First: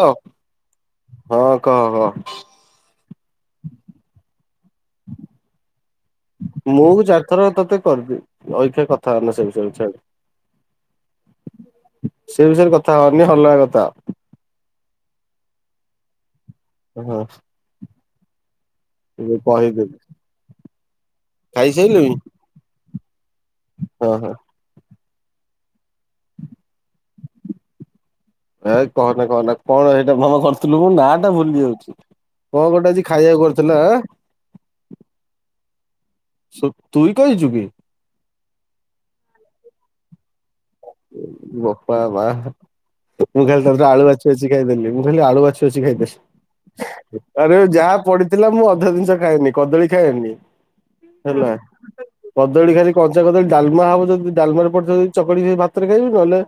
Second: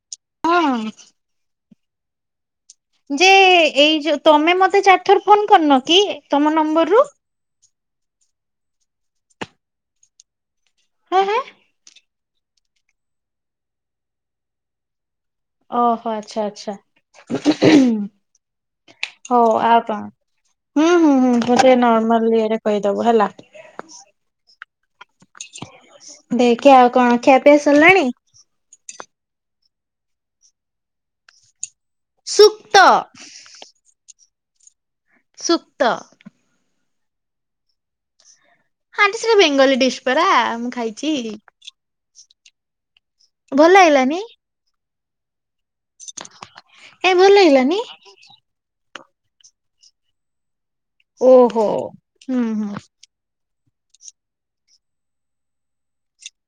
Hello, ହଁ ହଁ କହ ଯେ ଏଇ ଯୋଉ ତମେ ମତେ ଚାରିଥର ଫୋନ କରିନ କି ତମ ନମ୍ବରରୁ ଅଏକ୍ଷେ କଥା ହୋଇନି ସେ ବିଷୟ ଛାଡେ ହେଁ ହେଁ ସେ ବିଷୟରେ କଥା ହନି ଅଲଗା କଥା ଓହୋ ଆଛା ଆଛା, ହଁ ହୁଁ ହୁଁ। ମୁଁ ହଉ ଆଉ କଣ କହିଦେବି ହୁଁ ହୁଁ ହୁଁ ମତେ ନର୍ମାଲ ଏଇରେ କହିଦବୁ ହେଲା। ଓ ହୋ ଦେଖେ ଆଉ କଣ ଖିଆପିଆ ସରିଲାଣି? ଏ କହନା କହନା କଣ ଏଇଟା କନ୍ କରିଥିଲୁ ମୁଁ ନାଟା ଭୁଲି ଯାଉଛି। କଣ ସୁକ୍ତ ଗୋଟେ ଆଜି ଖାଇବାକୁ କରିଥିଲା ଚୁକ୍ତ। ଶୁକ ତୁଇ ଖାହିଛୁ କି? ଆଣ୍ଟି ସେଟା ବେଙ୍ଗଲୀ ଡିଶ ପରା। ଖାଇଛି। ବୋପା ମା। ମୁଁ ଖାଲି ଭଲ ତାପରେ ଆଳୁ ଲାଗିଲାନି ବାଛିବାଛି ଖାଇଦେଲି ମୁଁ ଖାଲି ଆଳୁ ବାଛି ମୁଁ ତ ବେଶି ଖାଇଦେଲି କାଇଁ ଭଲ ଆରେ ଲାଗିଲାନି ଯାହା ପଡିଥିଲା ମୁଁ ଅଧେ ଜିନିଷ ଖାଏନି କଦଳୀ ଖାଏନି ହେଲା ଓହୋ। ହୁଁ ହୁଁ କଦଳୀ ଖାଇଲି କଞ୍ଚା କଦଳୀ ଡାଲମା ହବ ଯଦି ଡାଲମା ରେ ପଡ଼ିଥିବ ଚକଡି କି ଭାତ ଭାତରେ ଖାଇବି ନହେଲେ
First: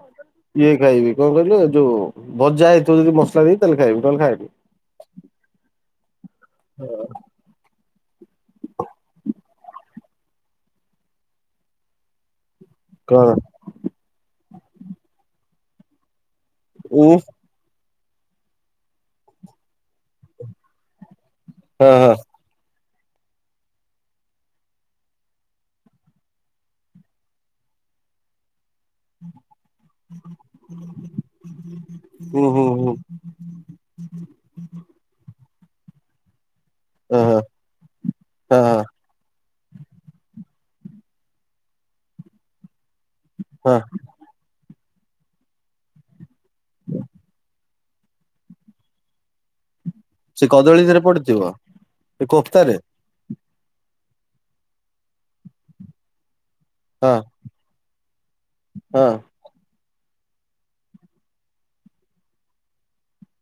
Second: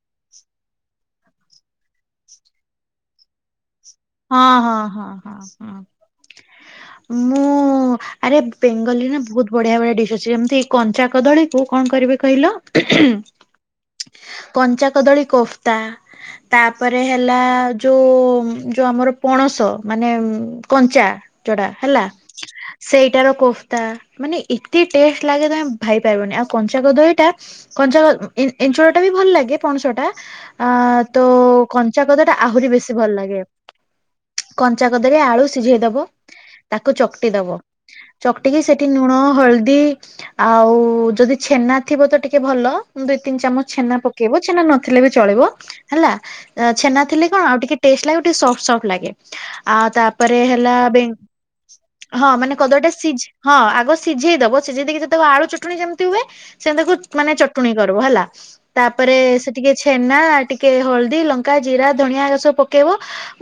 ଇଏ ଖାଇବି କଣ କହିଲୁ ଯୋଉ ଭଜା ହେଇଥିବ ଯଦି ମସଲା ଦେଇ। ତାହେଲେ ଖାଇବି ନହେଲେ ହଁ ଖାଏନି। ହଁ ହଁ ହଁ ହଁ ମୁଁ ଆରେ ବେଙ୍ଗଲୀ ନା ବହୁତ ବଢିଆ ବଢିଆ ଡିସ୍ ଅଛି ଯେମିତି କଞ୍ଚାକଦଳୀ କୁ କଣ କରିବେ କହିଲ? ହୁଁ କଣ ହୁଁ କଞ୍ଚା କଦଳୀ କୋଫତା। ତାପରେ ଉଁ ହେଲା ଯୋଉ ଯୋଉ ଆମର ପଣସ ମାନେ କଞ୍ଚା ଚୋଡା ହଁ ହେଲା। ହଁ ସେଇଟାର କୋଫତା ମାନେ ଏତେ ଟେଷ୍ଟ ଲାଗେ ତମେ ଭାବି ପାରିବନି ଆଉ କଞ୍ଚା କଦଳୀ ଟା କଞ୍ଚା ଏ-ଏଞ୍ଚୁଳାଟା ବି ଭଲ ଲାଗେ ପଣସ ଟା ଅ ତ କଞ୍ଚା କଦଟା ହୁଁ ହୁଁ ଆହୁରି ହୁଁ ବେଶୀ ଭଲ ଲାଗେ। [inaudible] ସିଝେଇଦଵ ତାକୁ ହଁ ଚକଟି ହଁ ଦବ ଚକ୍ଟିକି ହଁ ହଁ ସେଠୀ ନୁଣ ହଲ ଆଉ ଯଦି ଛେନା ଥିବ ତ ଟିକେ ଭଲ ଦୁଇ ତିନି ଚାମଚ ହଁ ଛେନା ପକେଇବ ଛେନା ନ ଥିଲେ ବି ଚଳିବ ହେଲା ଛେନା ଥିଲେ କଣ ଆଉ ଟିକେ ଟେଷ୍ଟ ଲାଗି ଟିକେ ସଫ୍ଟ ସଫ୍ଟ ଲାଗେ। ଆଉ ତାପରେ ସେ ହେଲା କଦଳୀ ଧିରେ ପଡିଥିବ ସେ ବେଙ୍ଗ-ହଁ ମାନେ କୋଫ୍ତାରେ କଦଳଟା ସିଝି ହଁ ଆଗ ସିଝେଇ ଦବ ସିଝେଇ ଦେଇକି ଯେତେବେଳେ ଆଳୁ ଚଟଣି ଯେମିତି ହୁଏ ସେ ତାକୁ ହଁ ମାନେ ଚଟଣୀ କରିବ ହେଲା ହଁ ତାପରେ ସେ ଟିକେ ଛେନା ଟିକେ ହଳଦୀ ଲଙ୍କା ଜିରା ଧଣିଆ ସବୁ ପକେଇବ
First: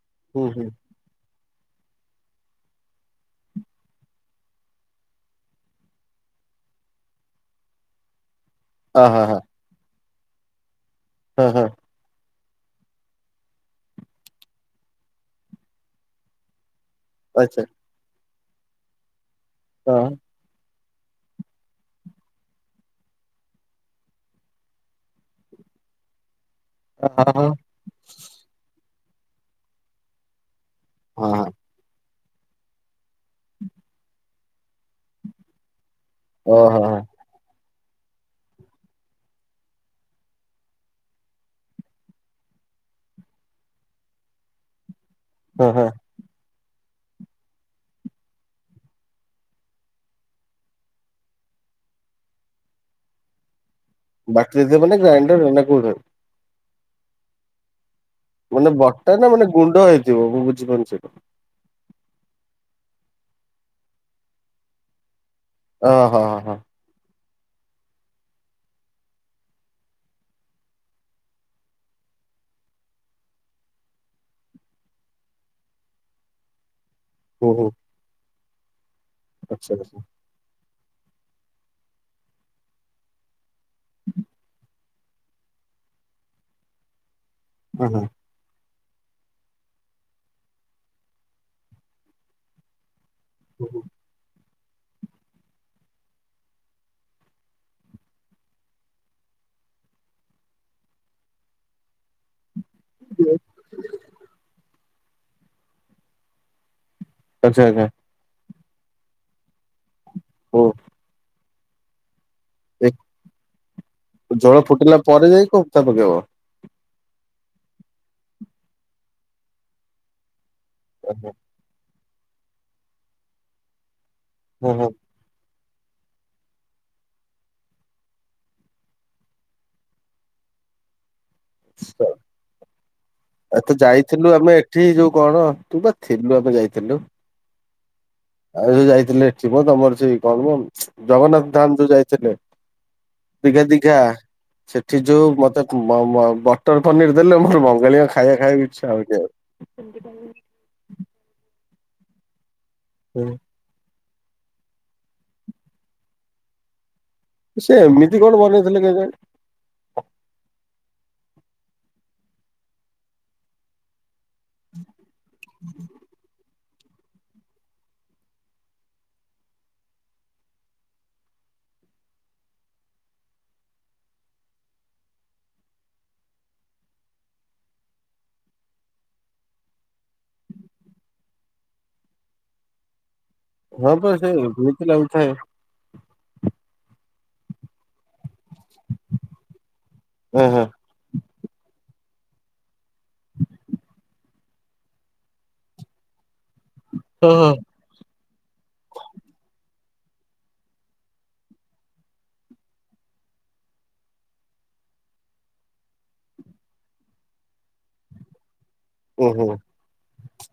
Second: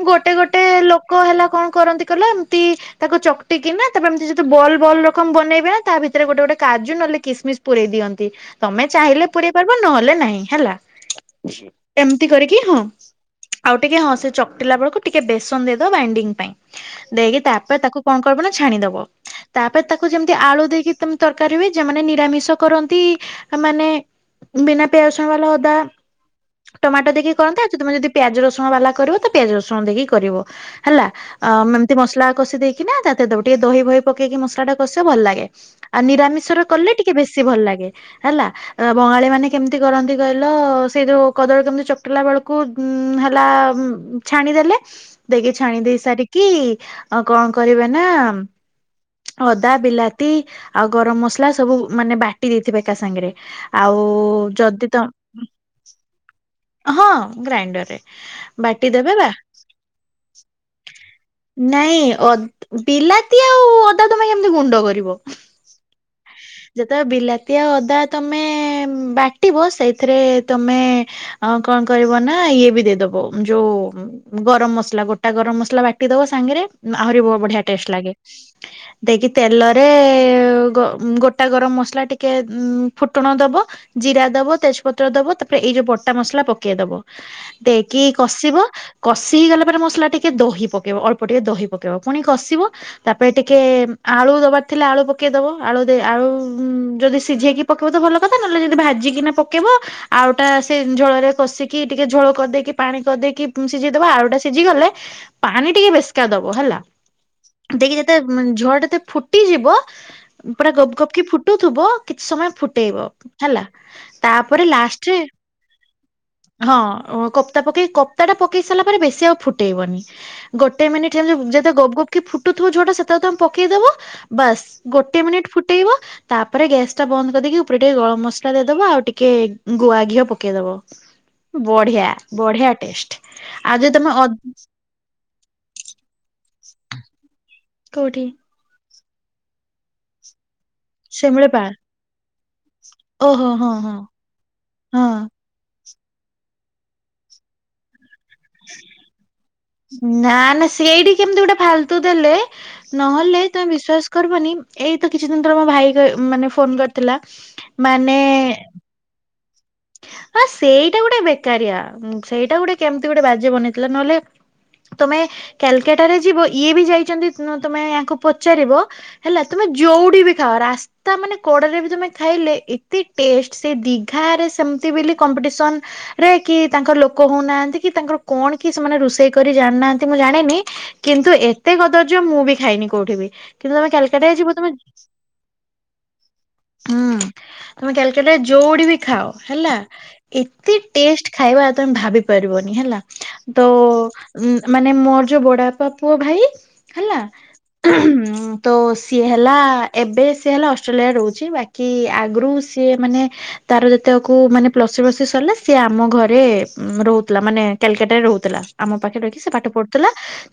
ଗୋଟେ ହୁଁ ଗୋଟେ ହୁଁ ଲୋକ ହେଲା କଣ କରନ୍ତି କହିଲେ ଏମିତି ତାକୁ ଚକଟିକିନା ତାପରେ ଏମିତି ଯଦି ବଲ ବଲ୍ ରକମ ବନେଇବେ ନା ତା ଭିତରେ ଗୋଟେ ଗୋଟେ କାଜୁ ନହେଲେ କିସମିସ୍ ପୁରରେଇ ଦିଅନ୍ତି। ତମେ ଅ ହଁ ଚାହିଁଲେ ହଁ ପୁରଇ ପାରବ ନହେଲେ ନାହିଁ ହେଲା। ହଁ ହଁ ଏମ୍ ଏତି କରିକି ହଁ ଆଉ ଟିକେ ହଁ ସେ ଚକଟିଲା ବେଳକୁ ଟିକେ ବେସନ ଦେଇଦବ ବାଇଣ୍ଡିଙ୍ଗ ପାଇଁ। ଦେଇକି ଆଚ୍ଛା ତାପରେ ତାକୁ କଣ କରିବ ନା ଛାଣିଦବ ତାପରେ ତାକୁ ହଁ ଯେମିତି ଆଳୁ ଦେଇକି ତମ ତରକାରୀ ହୁଏ ଯେମାନେ ନିରାମିଷ କରନ୍ତି ମାନେ ବିନା ପ୍ୟାଜ ରସୁଣବାଲା ଅଦା ଟମାଟୋ ହଁ ଦେଇକି ହଁ କରନ୍ତି ଆଉ ତମେ ଯଦି ପିଆଜ ରସୁଣ ବାଲା କରିବ ତ ପିଆଜ ରସୁଣ ଦେଇକି କରିବ। ହେଲା ହଁ ହଁ ଏମତି ମସଲା କଷି ଦେଇକି ନା ତା ଟିକେ ଦହି ବହି ପକେଇକି ମସଲା ଟା କଷିବ ଭଲ ଲାଗେ। ଆଉ ନିରାମିଷର ଓହୋ କଲେ ହଁ ଟିକେ ବେଶୀ ଭଲ ଲାଗେ। ହେଲା ବଙ୍ଗାଳି ମାନେ କେମିତି କରନ୍ତି କହିଲ ସେଇ ଯୋଉ କଦଳୀ କେମିତି ଚକଟିଲା ବେଳକୁ ହେଲା ଛାଣିଦେଲେ ଦେଇକି ହଁ ଛାଣି ହଁ ଦେଇ ସାରିକି ଆଉ କଣ କରିବେନା ଅଦା ବିଲାତି ଆଉ ଗରମ ମସଲା ସବୁ ମାନେ ବାଟି ଦେଇଥିବେ ଏକା ସାଙ୍ଗରେ ଆଉ ବାଟିଦେଇଥିବ ଯଦି ମାନେ ତ- ଗ୍ରାଇଣ୍ଡର ନା କୋଉଥିରେ? ହଁ ଗ୍ରାଇଣ୍ଡର ରେ। ମାନେ ବଟା ନା ମାନେ ଗୁଣ୍ଡ ହେଇଥିବ ମୁଁ ବୁଝିପାରୁନି ସେଇଟା। ନାଇଁ ଅଦ-ବିଲାତି ଆଉ ଅଦା ତମା କେମିତି ଗୁଣ୍ଡ କରିବ। ଓ ହୋ ହ ହୋ। ଯେତେବେଳେ ବିଲାତି ଅଦା ତମେ-ବାଟିବ ସେଇଥିରେ ତମେ ହଁ କଣ କରିବ ନା ଇଏ ବି ଦେଇଦବ ଯୋଉ ଗରମ ମସଲା ଗୋଟା ଗରମ ମସଲା ବାଟିଦବ ସାଙ୍ଗରେ ଆହୁରି ବ ହୁଁ ବଢିଆ ହୁଁ ଟେଷ୍ଟ ଲାଗେ ଦେଇକି ଆଚ୍ଛା ତେଲରେ ଆଚ୍ଛା ଗୋଟା ଗରମ ମସଲା ଟିକେ ଫୁଟଣ ଦବ ଜିରା ଦବ ତେଜପତ୍ର ଦବ ତାପରେ ଏଇ ଯୋଉ ବ ଟା ମସଲା ପକେଇ ଦବ ହଁ ଦେଇକି ହଁ କଷିବ। କଷି ହେଇଗଲା ପରେ ମସଲା ଟିକେ ଦହି ପକେଇବ ଅଳ୍ପ ଟିକେ ଦହି ପକେଇବ ପୁଣି କଷିବ। ତାପରେ ଟିକେ ଆଳୁ ଦବା ଥିଲା ଆଳୁ ପକାଇଦେବ ଆଳୁ ଆଳୁ ଯଦି ସିଝେଇକି ପକାଇବ ତ ଭଲ କଥା ନହେଲେ ଯଦି ଭାଜିକିନା ପକେଇବ ଆଳୁ ଟା ସେ ଝୋଳ ରେ କଷିକି ଟିକେ ଝୋଳ କରିଦେଇକି ପାଣି କରିଦେଇକି ସିଝେଇଦବା ଆଉ ଗୋଟା ସିଝି ଗଲେ ପାଣି ଟିକେ ବେସିକା ଦବ ହେଲା ଆଚ୍ଛା ଆଚ୍ଛା ଦେଇକି ଯେତେବେଳେ ଝୋଳ ଏତେ ଫୁଟିଯିବ ପୁରା ହୁଁ ଗପ ଗପ କି ଫୁଟୁଥିବ କି ସମୟ ଏ ଫୁଟେଇବ ହେଲା ତାପରେ ଲାଷ୍ଟରେ ପ୍ତା ପକେଇବ। ହଁ କପ୍ତା ପକେଇକି କପ୍ତା ଟା ପକେଇ ସାରିଲା ପରେ ବେଶୀ ଆଉ ଫୁଟେଇବନି। ଗୋଟେ ମିନିଟ୍ ହେଲେ ଯେତେ ଗପ ଗପ୍ କି ଫୁଟୁଥିବ ଝୋଳ ଟା ସେତେବେଳେ ତମେ ପକେଇଦବ। ବାସ୍ ହଁ ହଁ ଗୋଟେ ମିନିଟ୍ ଫୁ ଟିବ ତାପରେ ଗ୍ୟାସ୍ ଟା ବନ୍ଦ କରିଦେକି ଉପରେ ଟିକେ ଗରମ ମସଲା ଦେଇଦବ ଆଉ ଟିକେ ଗୁଆ ଘିଅ ପ କେ ଦେବ? ଏ ଆଉ ତ ଯଦି ତମେ ଅ ଯାଇଥିଲୁ ଆମେ ଏଠି ଯୋଉ କଣ ତୁ ପା ଥିଲୁ ଆମେ ଯାଇଥିଲୁ। ଥିଲୁ। କୋଉଠି ଆଉ ଯୋଉ ଯାଇଥିଲେ ଏଠି ମ ତମର ସେ କଣ କ ଜଗନ୍ନାଥ ଶିମିଳିପାଳ ଧାମ ଯୋଉ ଯାଇଥିଲେ। ଓହୋ ଦିଘା ହଁ ହଁ। ଦିଘା ସେଠି ହଁ ଯୋଉ ମତେ ବଟର ପନିର ଦେଲେ ମୋର ବଙ୍ଗାଳିଙ୍କ ଖାଇବା ଖାଇବା ଇଚ୍ଛା ହଉନି ଆଉ। ନା ନା ସେଇଠି କେମିତି ଗୋଟେ ଫାଲତୁ ଦେଲେ ନହେଲେ ତମେ ବିଶ୍ଵାସ କରିବନି ଏଇ ତ କିଛି ଦିନ ତ ଭାଇ ମାନେ ଫୋନ କରିଥିଲା ସେ ଏମିତି ମାନେ କଣ ବନେଇଥିଲେ କେଜାଣି ହଁ ସେଇଟା ଗୋଟେ ବେକାରିଆ ସେଇଟା ଗୋଟେ କେମିତି ଗୋଟେ ବାଜ୍ୟ ବନେଇଥିଲା ନହେଲେ ତମେ କାଲକାଟ ରେ ଯିବ ଇଏ ବି ଯାଇଛନ୍ତି ତୁମେ ୟାକୁ ପଚାରିବ ହେଲା ତୁମେ ଯୋଉଠି ବି ଖାଅ ରାସ୍ତା ମାନେ ହୋଟେଲ ରେ ବି ଖାଇଲେ ଏତେ ଟେଷ୍ଟ ସେ ଦିଘାରେ ସେ ସେମତି ବୋଲି କମ୍ପିସନ ରେ କି ତାଙ୍କର ଲୋକ ହଉନାହାନ୍ତି କି ତାଙ୍କର କଣ କି ସେମାନେ ରୋଷେଇ କରି ଜାଣିନାହାନ୍ତି ମୁଁ ଜାଣିନି କିନ୍ତୁ ଏତେ କଦର୍ଯ୍ୟ ମୁଁ ବି ଖାଇନି କୋଉଠିବି। କିନ୍ତୁ ତମେ ହଁ ପା ସେ କାଲକାଟ ଯିବ ତମେ ଏମିତି ଲାଗୁଥାଏ ହୁଁ। ତମେ କ୍ୟାଲକଟ ଯୋଡିଟି ବି ଖାଅ ହେଲା ହଁ ହଁ। ଏତେ ଟେଷ୍ଟ ଖାଇବା ଆଉ ତମେ ଭାବି ପାରିବନି ହେଲା ତ ମାନେ ମୋର ଯୋଉ ବଡ଼ବାପା ପୁଅ ଭାଇ ହେଲା ହଁ ହଁ ତ ସିଏ ହେଲା ଏବେ ସେ ହେଲା ଅଷ୍ଟ୍ରେଲିଆ ରହୁଛି ବାକି ଆଗରୁ ସିଏ ମାନେ ତାର ତାକୁ ମାନେ ପ୍ଲସି ପ୍ଲସି ସରିଲା ସିଏ ଆମ ଘରେ ରହୁଥିଲା ମାନେ କଲିକଟାରେ ରହୁଥିଲା। ଆମ ପାଖରେ ରଖିକି ଓହୋ ସେ ପାଠ ପଢୁଥିଲା।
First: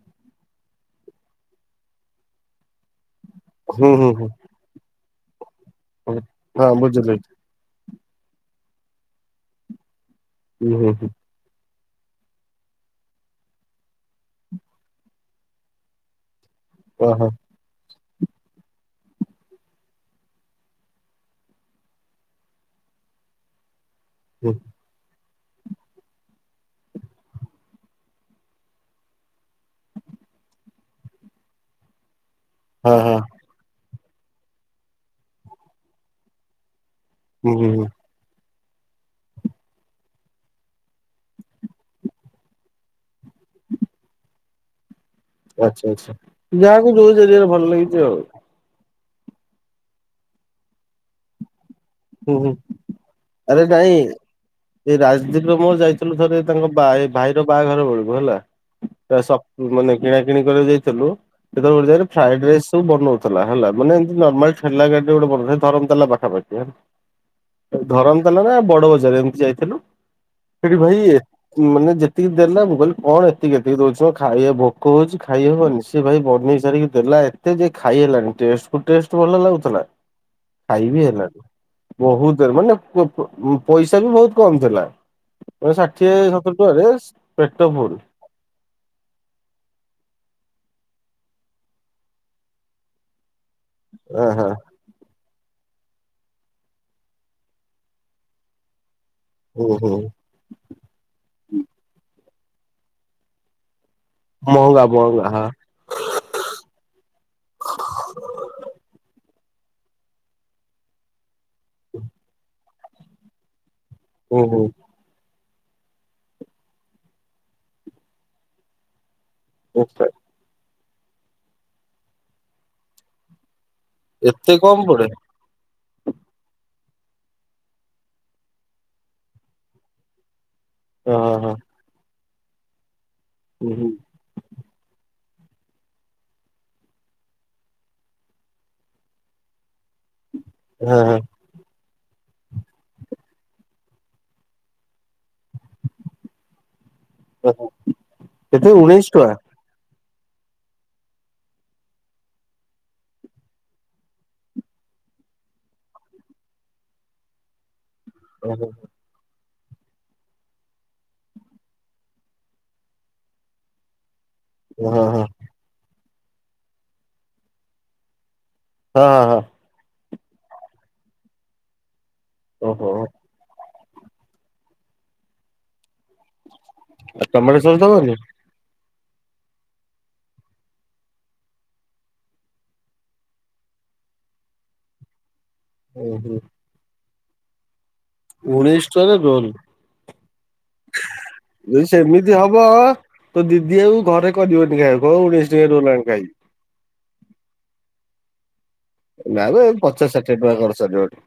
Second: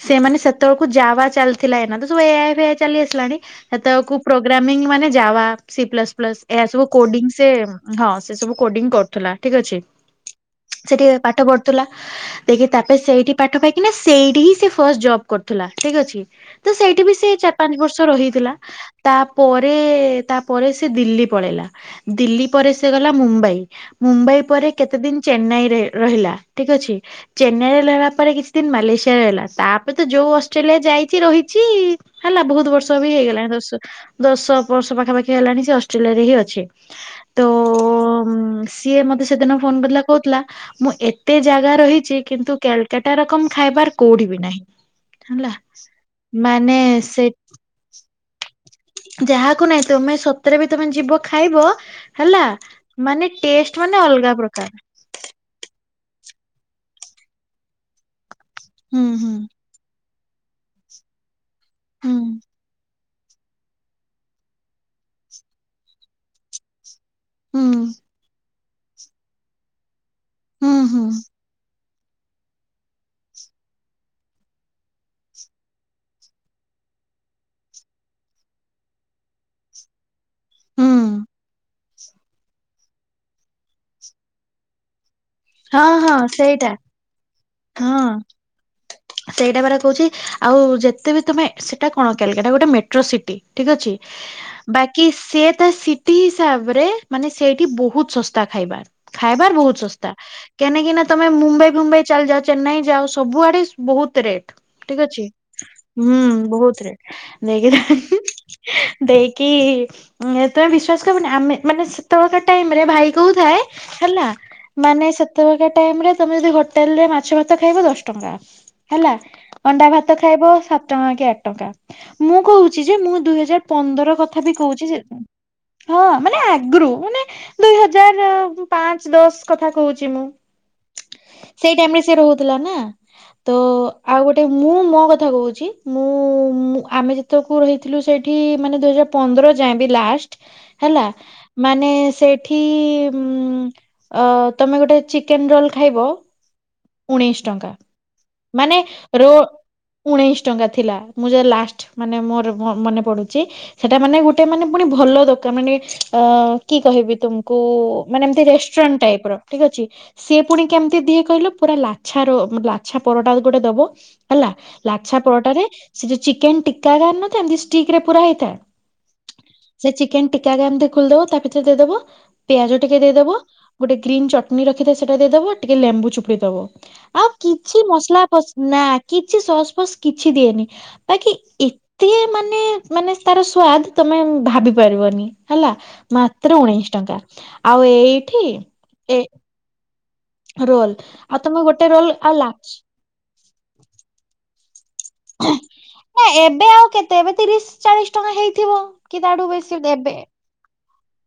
ସେମାନେ ସେତେବେଳକୁ ଯାବା ଚାଲିଥିଲା ଏନା ତ ସବୁ ଏଆଇ ଫେଆଇ ଚାଲି ଆସିଲାଣି। ହୁଁ ହୁଁ ସେତେକୁ ହୁଁ। ପ୍ରୋଗ୍ରାମି ମାନେ ଯାବା ସି ପ୍ଲସ ପ୍ଲସ ଏହା ହଁ ସବୁ ବୁଝିଲି କୋଡି ସେ ହଁ ସେ ସବୁ କୋଡିଙ୍ଗ କରୁଥିଲା ଠିକ ଅଛି। ହୁଁ ହୁଁ ହୁଁ ସେଠିକି ପାଠ ପଢ ଦେଖି ତାପରେ ସେଇଠି ପାଠ ପାଇକିନା ସେଇଠି ହିଁ ସେ ଫଷ୍ଟ ଜବ କରୁଥିଲା ଠିକ ଅଛି। ତ ସେଇଠି ବି ଓହୋ ସେ ଚାରି ପାଞ୍ଚ ବର୍ଷ ରହିଥିଲା ତା ପରେ ତାପରେ ସେ ଦିଲ୍ଲୀ ପଳେଇଲା ଦିଲ୍ଲୀ ପରେ ସେ ଗଲା ମୁମ୍ବାଇ ମୁମ୍ବାଇ ହୁଁ ପରେ କେତେ ଦିନ ଚେନ୍ନାଇରେ ରହିଲା ଠିକ ଅଛି ଚେନ୍ନାଇରେ ରହିଲା ପରେ କିଛି ଦିନ ମାଲେସିଆରେ ରହିଲା ତାପରେ ତ ଯଉ ଆଉ ଅଷ୍ଟ୍ରେଲିଆ ଯାଇଛି ରହିଛି ହେଲା ବହୁତ ହଁ ବର୍ଷ ବି ହଁ ହେଇଗଲାଣି। ଦଶ ବର୍ଷ ପାଖାପାଖି ହେଲାଣି ସେ ଅଷ୍ଟ୍ରେଲିଆରେ ହିଁ ଅଛି। ତ ହୁଁ ହୁଁ। ଉଁ, ସିଏ ମତେ ସେଦିନ ଫୋନ କ କହୁଥିଲା ମୁଁ ଏତେ ଜାଗା ରହିଛି କିନ୍ତୁ କ୍ୟାଲକଟ କମ ଖାଇବାର କୋଉଠ ବିି ନାହିଁ। ହେଲା ଆଚ୍ଛା ଆଚ୍ଛା। ମାନେ ଯାହାକୁ ଯୋଉ ସେ ଜରିଆରେ ଭଲ ଲାଗିଛି ଆଉ ଯାହାକୁ ନାଇଁ ତମେ ସତରେ ବି ତମେ ଯିବ ଖାଇବ। ହୁଁ ହେଲା ହୁଁ ମାନେ ଆରେ ଟେଷ୍ଟ ନାଇଁ ମାନେ ଅଲଗା ପ୍ରକାର ଏଇ ରାଜଦୀପ ର ମୋର ଯାଇଥିଲୁଯ ଥରେ ତାଙ୍କାଇ ଭାଇର ବାହାଘର ବଳିବୁ ହେଲା ହୁଁ ହୁଁ ସ ମାନେ କିଣା କିଣି କରିବାକୁ ଯାଇାଇଥିଲୁ, ଯେତେବେଳେ ହୁଁ ଫ୍ରାଡ ରାଇସ୍ ସବୁ ବନଉଥିଲୁ। ଥିଲା ହେଲା ମାନେ ଏମିତି ନର୍ମାଲ ରେଲ ଗାଡି ଗୋଟେ ବ ଧରଲା ପାଖାପାଖି ହୁଁ ଧରମ ତାଲା ନା ବଡ ବଜାର ଏମତି ଯାଇଥିଲୁ। ହୁଁ ସେଠି ଭାଇ ହୁଁ ଏତେ ମାନେ ଯେତେ ଏତିକି ଦେଲା ମୁଁ କହିଲି କଣ ଏତିକି ଏତିକି ଦଉଛି କ ଖାଇବା ଭୋକ ହଉଛି ଖାଇହବନି ସେ ଭାଇ ବନେଇାରିକି ଦେଲା। ହେଲା ଏତେ ଯେ ଖାଇ ହେଲଣି କ ଭଲ ଲାଗୁଥିଲା ହୁଁ ଖାଇବି ହେଲାନି। ବହୁତରେ ମାନେ ପଇସା ବି ବହୁତ କମ ଥିଲା। ହଁ ଷାଠିଏ ହଁ ସତୁରି ସେଇଟା ଟଙ୍କାରେ ପେଟ ଫୁଲ। ହଁ ସେଇଟା ପାରା କହୁଛି ଆଉ ଯେ ତେବି ତମେ ସେଟା କଣ କଲଗଟା ଗୋଟେ ମେଟ୍ରୋ ସିଟି, ଠିକ ଅଛି ଅ ହ ବାକି ସେ ତା ସିଟି ହିସାବରେ ମାନେ ସେଇଠି ବହୁତ ଶସ୍ତା ଖାଇବାର। ଖାଇବାର ହୁଁ ବହୁତ ହୁଁ ଶସ୍ତା କେନାକିନା ତମେ ମୁମ୍ବାଇ ମୁମ୍ବାଇ ଚାଲିଯାଉ ଚେନ୍ନାଇ ଯାଉ ସବୁଆଡେ। ବହୁତ ରେଟ ମହଙ୍ଗା ଠିକ ଅଛି ମହଙ୍ଗା ହଁ ହୁଁ ବହୁତ ରେଟ ନେଇକି। ଦେଇକି ତୁମେ ବିଶ୍ଵାସ କରିବନି ଆମେ ମାନେ ସେତେବେକା ଟାଇମ ରେ ଭାଇ କୋଉ ଥାଏ ହେଲା ହୁଁ ମାନେ ସେତେବେଳେ ଟାଇମ ରେ ତମେ ଯଦି ହୋଟେଲରେ ମାଛ ଭାତ ଖାଇବ ଦଶ ଟଙ୍କା ହେଲା ହୁଁ ଅଣ୍ଡା ଭାତ ଖାଇବ ସାତ ଟଙ୍କା କି ଆଠ ଟଙ୍କା ମୁଁ କହୁଛି ଯେ ମୁଁ ଦୁଇ ହଜାର ପନ୍ଦର କଥା ଏତେ ବି କମ କହୁଛି। ପଡେ ହଁ ମାନେ ଆଗରୁ ମାନେ ଦୁଇ ହଜାର ପାଞ୍ଚ ଦଶ କଥା କହୁଛି ମୁଁ। ଓହୋ। ସେଇ ଟାଇମ ରେ ସେ ରହୁଥିଲା ନା ତ ହୁଁ ହୁଁ ଆଉ ଗୋଟେ ମୁଁ ମୋ କଥା ମୁ ଆମେ ଯେତକୁ ରହିଥିଲୁ ସେଠି ମାନେ ଦୁଇ ହଜାର ପନ୍ଦର ଯାଏବି ଲାଷ୍ଟ ହଁ ହେଲା ମାନେ ସେ ସେଠି ତମେ ଗୋଟେ ଚିକେନ ରୋଲ ଖାଇବ। ଉଣେଇଶ ହଁ ଟଙ୍କା କେତେ ମାନେ ଉଣେଇଶି ଟଙ୍କା ରୋଲ। ଉଣେଇଶ ଟଙ୍କା ଥିଲା ମୁଁ ଯ ଲାଷ୍ଟ ମାନେ ମୋର ମନେ ପଡୁଛି ସେଟା ମାନେ ଗୋଟେ ମାନେ ପୁଣି ଭଲ ଦୋକନ ମାନେ କି କହିବି ତୁମକୁ ମାନେ ଏମତି ହଁ ରେଷ୍ଟୁରାଣ୍ଟ ଟାଇପ ର ଠିକ୍ ଅଛି ସିଏ ପୁଣି କେମିତି ଦିଏ କହିଲ। ପୁରା ଲାଛା ର ଲାଛା ପରଟା ଗୋଟେ ଦବ ହେଲା ହଁ ଲାଛା ହଁ ପରଟାରେ ସେ ଯୋଉ ଚିକେନ ଟିକା ଗାର ନଥା ଏନ୍ତିତି ଷ୍ଟିକ ରେ ପୁରା ହେଇଥାଏ। ହଁ ହଁ ହଁ। ସେ ଚିକେନ ଟିକା ଏମତି ଖୋଲିଦବ ତା ଭିତରେ ଦେଇଦବ ପିଆଜ ଓହୋ ଟିକେ ଦେଇଦବ। ଗୋଟେ ଗ୍ରୀ ଚଟଣି ରଖିଥାଏ ସେଇା ଦେଇଦବ ଟିକେ ଲେମ୍ବୁ ଚୁପୁଡ଼ିଦବ ଆଉ ତମର ସସ୍ କିଛି ଦବନି ମସଲା ପ ନା କିଛି ସସ୍ପସ୍ କିଛି ଦିଏନି ବାକି ଏତେ ମାନେ ମାନେ ତାର ସ୍ଵଦ ତମ ଭାବି ପାରିବନି ହେଲା ମାତ୍ର ଉଣେଇଶ ଟଙ୍କା ଆଉ ଏଇ। ଉଣେଇଶ ଟଙ୍କା ରେ ରୋଲ। ରୋଲ ଆଉ ତମର ଗୋଟେ ରୋଲ ଆଉ ଲ। ତ ଦିଦି ଆଉ ଘରେ କରିବନି ଖାଇ କଉଶ ଟେ ରୋଲାଣି ନା ଖାଇ। ଏବେ ଆଉ କେତେ ଏବେ ତିରିଶ ଚାଳିଶ ଟଙ୍କା ହେଇଥିବ କି ନା ତାଠୁ ବେ ବେଶୀ ପଚାଶ ଦେବେ। ଷାଠିଏ ଟଙ୍କା ଖର୍ଚ୍ଚ ସରିବଣି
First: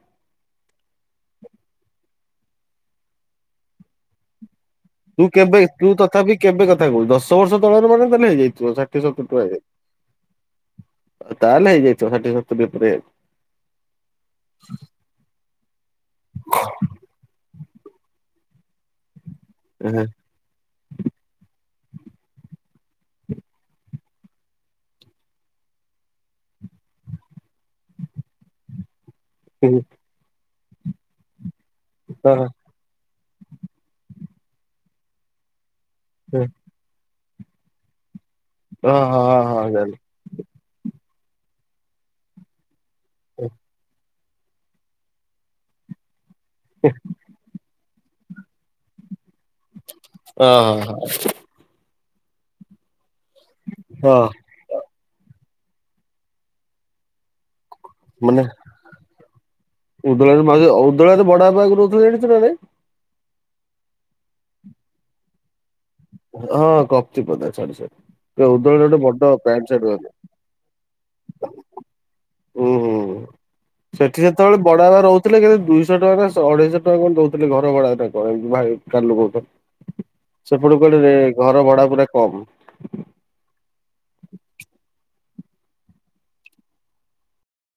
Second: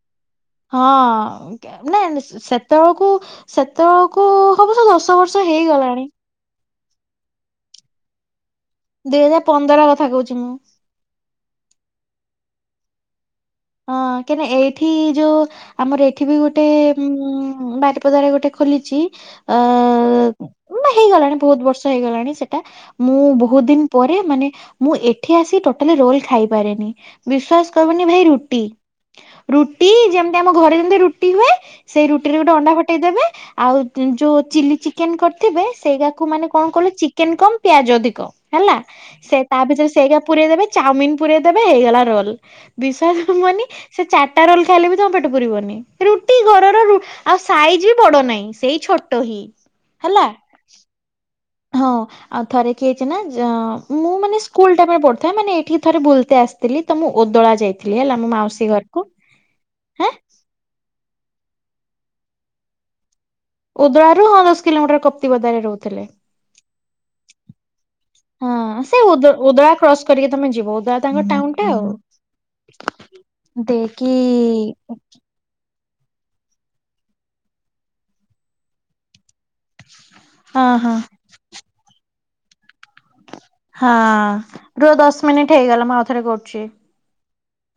ହଁ ନାଇ ସେତେବେଳକୁ ସେତେବେଳକୁ। ହବ ସେ ଦଶ ତୁ ବର୍ଷ କେବେ ତୁ ହେଇଗଲାଣି ତଥାପି କେବେ କଥା କହୁଛୁ ଦଶ ବର୍ଷ ତଳରେ ମାନେ ତାେଲେ ହେଇଯାଇଛି। ଅଷାଠି ଦୁଇ ସତର ହଜାର ଟା ପନ୍ଦର କଥା କହୁଛି ମୁଁ ହଁ ହେଇଯାଇଛି ତାହେଲେ ହେଇଯାଇଛି ଷାଠିଏ ସତୁରି ଭିତରେ। ହଁ କାଇହିଁକନା ଏଇଠି ଯୋଉ ଆମର ଏଇଠି ବି ଗୋଟେ ଉଁ ବାରିପଦାରେ ଗୋଟେ ଖୋଲିଛି ଅ ହେଇଗଲାଣି ବହୁତ ବର୍ଷ ହେଇଗଲାଣି ସେଟା ମୁଁ ବହୁତ ଦିନ ପରେ ମାନେ ମୁଁ ଏଠି ଆସି ଟୋଟାଲି ରୋଲ୍ ଖାଇପାରେନି। ବିଶ୍ଵାସ କରି ବନି ଭାଇ ରୁଟି ରୁଟି ଯେମିତି ଆମ ଘରେ ଯେମିତି ରୁଟି ହୁଏ। ସେଇ ହଁ ରୁଟିରେ ଗୋଟେ ଅଣ୍ଡା ଫଟେଇଦେବେ। ଆଉ ଯୋଉ ଚିଲି ଚିକେନ୍ କରିଥିବେ ସେଇଗାକୁ ହଁ ମାନେ କଣ କଲେ ଚିକେନ୍ କମ ପିଆଜ ଅଧିକ। ହେଲା ହଁ ସେ ହଁ ତା ହଁ ଭିତରେ ଜାଣିଲି ସେଇଗା ପୁରେଇ ଦେବେ। ଚାଉମିିନ୍ ପୂରେଇ ଦେବେ। ହେଇଗଲା ରୋଲ୍। ବିଷ ପୁରିବନି ସେ ଚାରଟା ରୋଲ୍ ଖାଇଲେ ବି ତୋମ ପେଟ ପୁୁରିବନି। ରୁଟି ଘରର ରୁ, ଆଉ ସାଇଜି ବଡ ନାହିଁ ସେଇ ଛୋଟ ହି। ଓ ହୋ। ହଁ ଆଉ ଥରେ କି ହେଇଚି ନା ଜ-ମୁଁ ହଁ ମାନେ ସ୍କୁଲ୍ ଟାଇମ୍ ର ପଢିଥାଏ ମାନେ ଠି ଥରେ ବୁଲତେ ଆସିଥିଲି ତ ମୁଁ ଓଦଳା ଯାଇ ମାନେ ହେଁ ଉଦଳାରେ ମାସୀ, ଉଦଳାରେ ବଡବାପା ଏକେ ରଉ ଜାଣିଚୁ ମାନେ ଉଦଳାରୁ ହଁ ଦଶ କିଲୋମିଟର୍ କପ୍ତିପଦାରେ ରହୁଥିଲେ। ହଁ କପ୍ତିପଦା ସରି ସରି ହଁ ଉଦଳାରେ ଗୋଟେ ସେ ବଡ ଉଦ ପ୍ୟାଣ୍ଟ ଉଦଳା ସାର୍ଟ କ୍ରସ୍ ଦୋକାନ କରିକି ତୋମେ ଯିବ। ଉଦଳା ତାଙ୍କ ଟା ଟାଉନ୍ ଟା ହୁଁ ହୁଁ ଆଉ ଦେକି ସେଠି ସେତେବେଳେ ବଡ ବାବା ରହୁଥିଲେ କିନ୍ତୁ ଦୁଇଶହ ଟଙ୍କା ନା ଶ-ଅଢେଇଶ ଟଙ୍କା କଣ ଦଉଥିଲେ ଘର ଭଡା ତାଙ୍କର ଏଇ ଯୋଉ ଭାଇ କାଲୁ କହୁଥା। ହଁ ସେପଟେ ହଁ କୁଆଡେ ରେ-ଘର ଭଡା ପୁରା କମ୍। ହଁ ରୁହ ଦଶ ମିନିଟ୍ ହେଇଗଲା ମୁଁ ଆଉ ଥରେ କରୁଛି।